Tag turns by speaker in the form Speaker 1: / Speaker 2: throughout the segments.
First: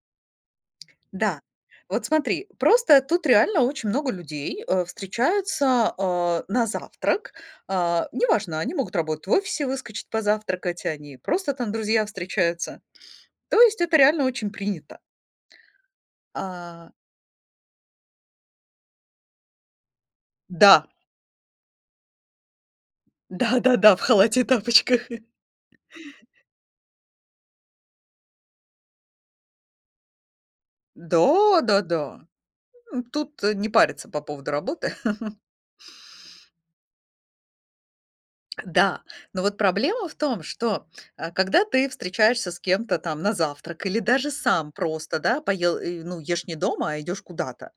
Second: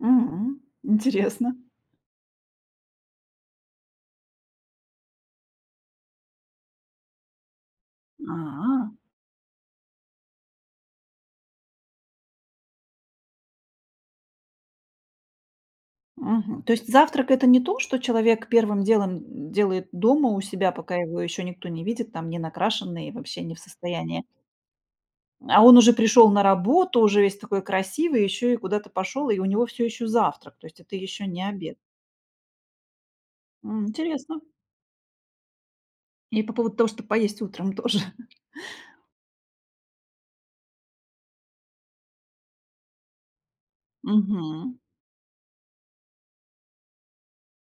Speaker 1: Мгм.
Speaker 2: Да,
Speaker 1: Интересно.
Speaker 2: вот смотри, просто тут реально очень много людей, э, встречаются, а, на завтрак. А, неважно, они
Speaker 1: А.
Speaker 2: могут работать в офисе, выскочить позавтракать, они просто там, друзья, встречаются. То есть это реально очень принято.
Speaker 1: Мгм, то есть
Speaker 2: А
Speaker 1: завтрак- это не то, что человек первым делом, м, делает дома у себя,
Speaker 2: Да.
Speaker 1: пока его еще никто не видит, там, ненакрашенный, вообще не в
Speaker 2: Да да да, в
Speaker 1: состоянии.
Speaker 2: халате и тапочках.
Speaker 1: А он уже пришел на работу, уже весь такой красивый, еще и куда-то пошел, и у него всё еще завтрак, то есть это еще не обед.
Speaker 2: Да-да-да, э, тут не
Speaker 1: М.
Speaker 2: парятся по
Speaker 1: Интересно.
Speaker 2: поводу работы.
Speaker 1: И по поводу того, чтобы поесть утром тоже.
Speaker 2: Да, но вот проблема в том, что, а когда ты встречаешься с кем-то там на завтрак или даже сам
Speaker 1: Мгм.
Speaker 2: просто, да, поел, э, ну, ешь не дома, а идёшь куда-то,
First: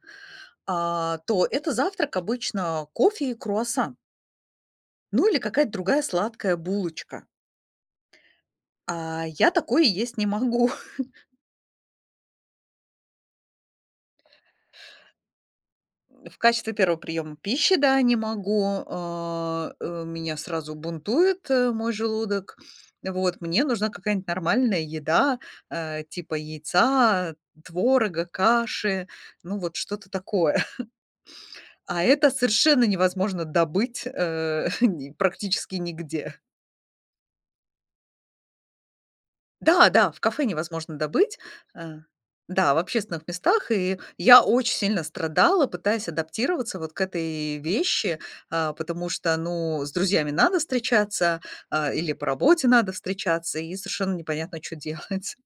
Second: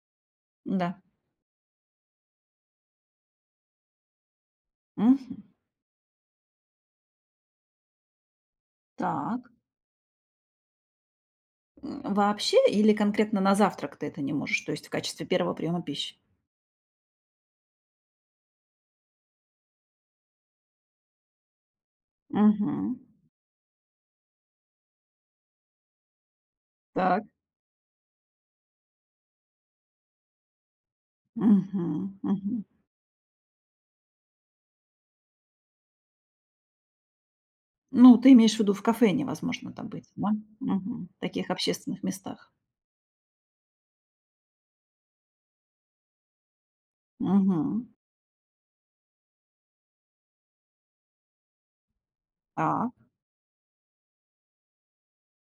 Speaker 1: М-да.
Speaker 2: а, то это завтрак обычно кофе и круассан. Ну, или
Speaker 1: Мгм.
Speaker 2: какая-то другая сладкая булочка. А
Speaker 1: Так.
Speaker 2: я такое есть не могу.
Speaker 1: М. Вообще или конкретно на завтрак ты это не можешь, то есть в качестве первого приёма пищи?
Speaker 2: М. В качестве первого приёма пищи, да, не могу. А, э, меня сразу бунтует, э, мой желудок.
Speaker 1: Мгм.
Speaker 2: Вот мне нужна какая-нибудь нормальная еда, э, типа
Speaker 1: Так.
Speaker 2: яйца, творога, каши. Ну, вот что-то такое, а,
Speaker 1: Мгм.
Speaker 2: это
Speaker 1: Мгм.
Speaker 2: совершенно невозможно добыть, э, ни практически нигде.
Speaker 1: Ну, ты имеешь в виду, в кафе невозможно там
Speaker 2: Да,
Speaker 1: быть,
Speaker 2: да, в
Speaker 1: да,
Speaker 2: кафе невозможно
Speaker 1: мгм, в
Speaker 2: добыть,
Speaker 1: таких
Speaker 2: э,
Speaker 1: общественных местах.
Speaker 2: да, в общественных местах. И я очень сильно страдала, пытаясь адаптироваться вот к этой
Speaker 1: Мгм.
Speaker 2: вещи, а, потому что, ну, с друзьями надо встречаться, а, или по работе надо
Speaker 1: Так.
Speaker 2: встречаться, и совершенно непонятно, чё делать.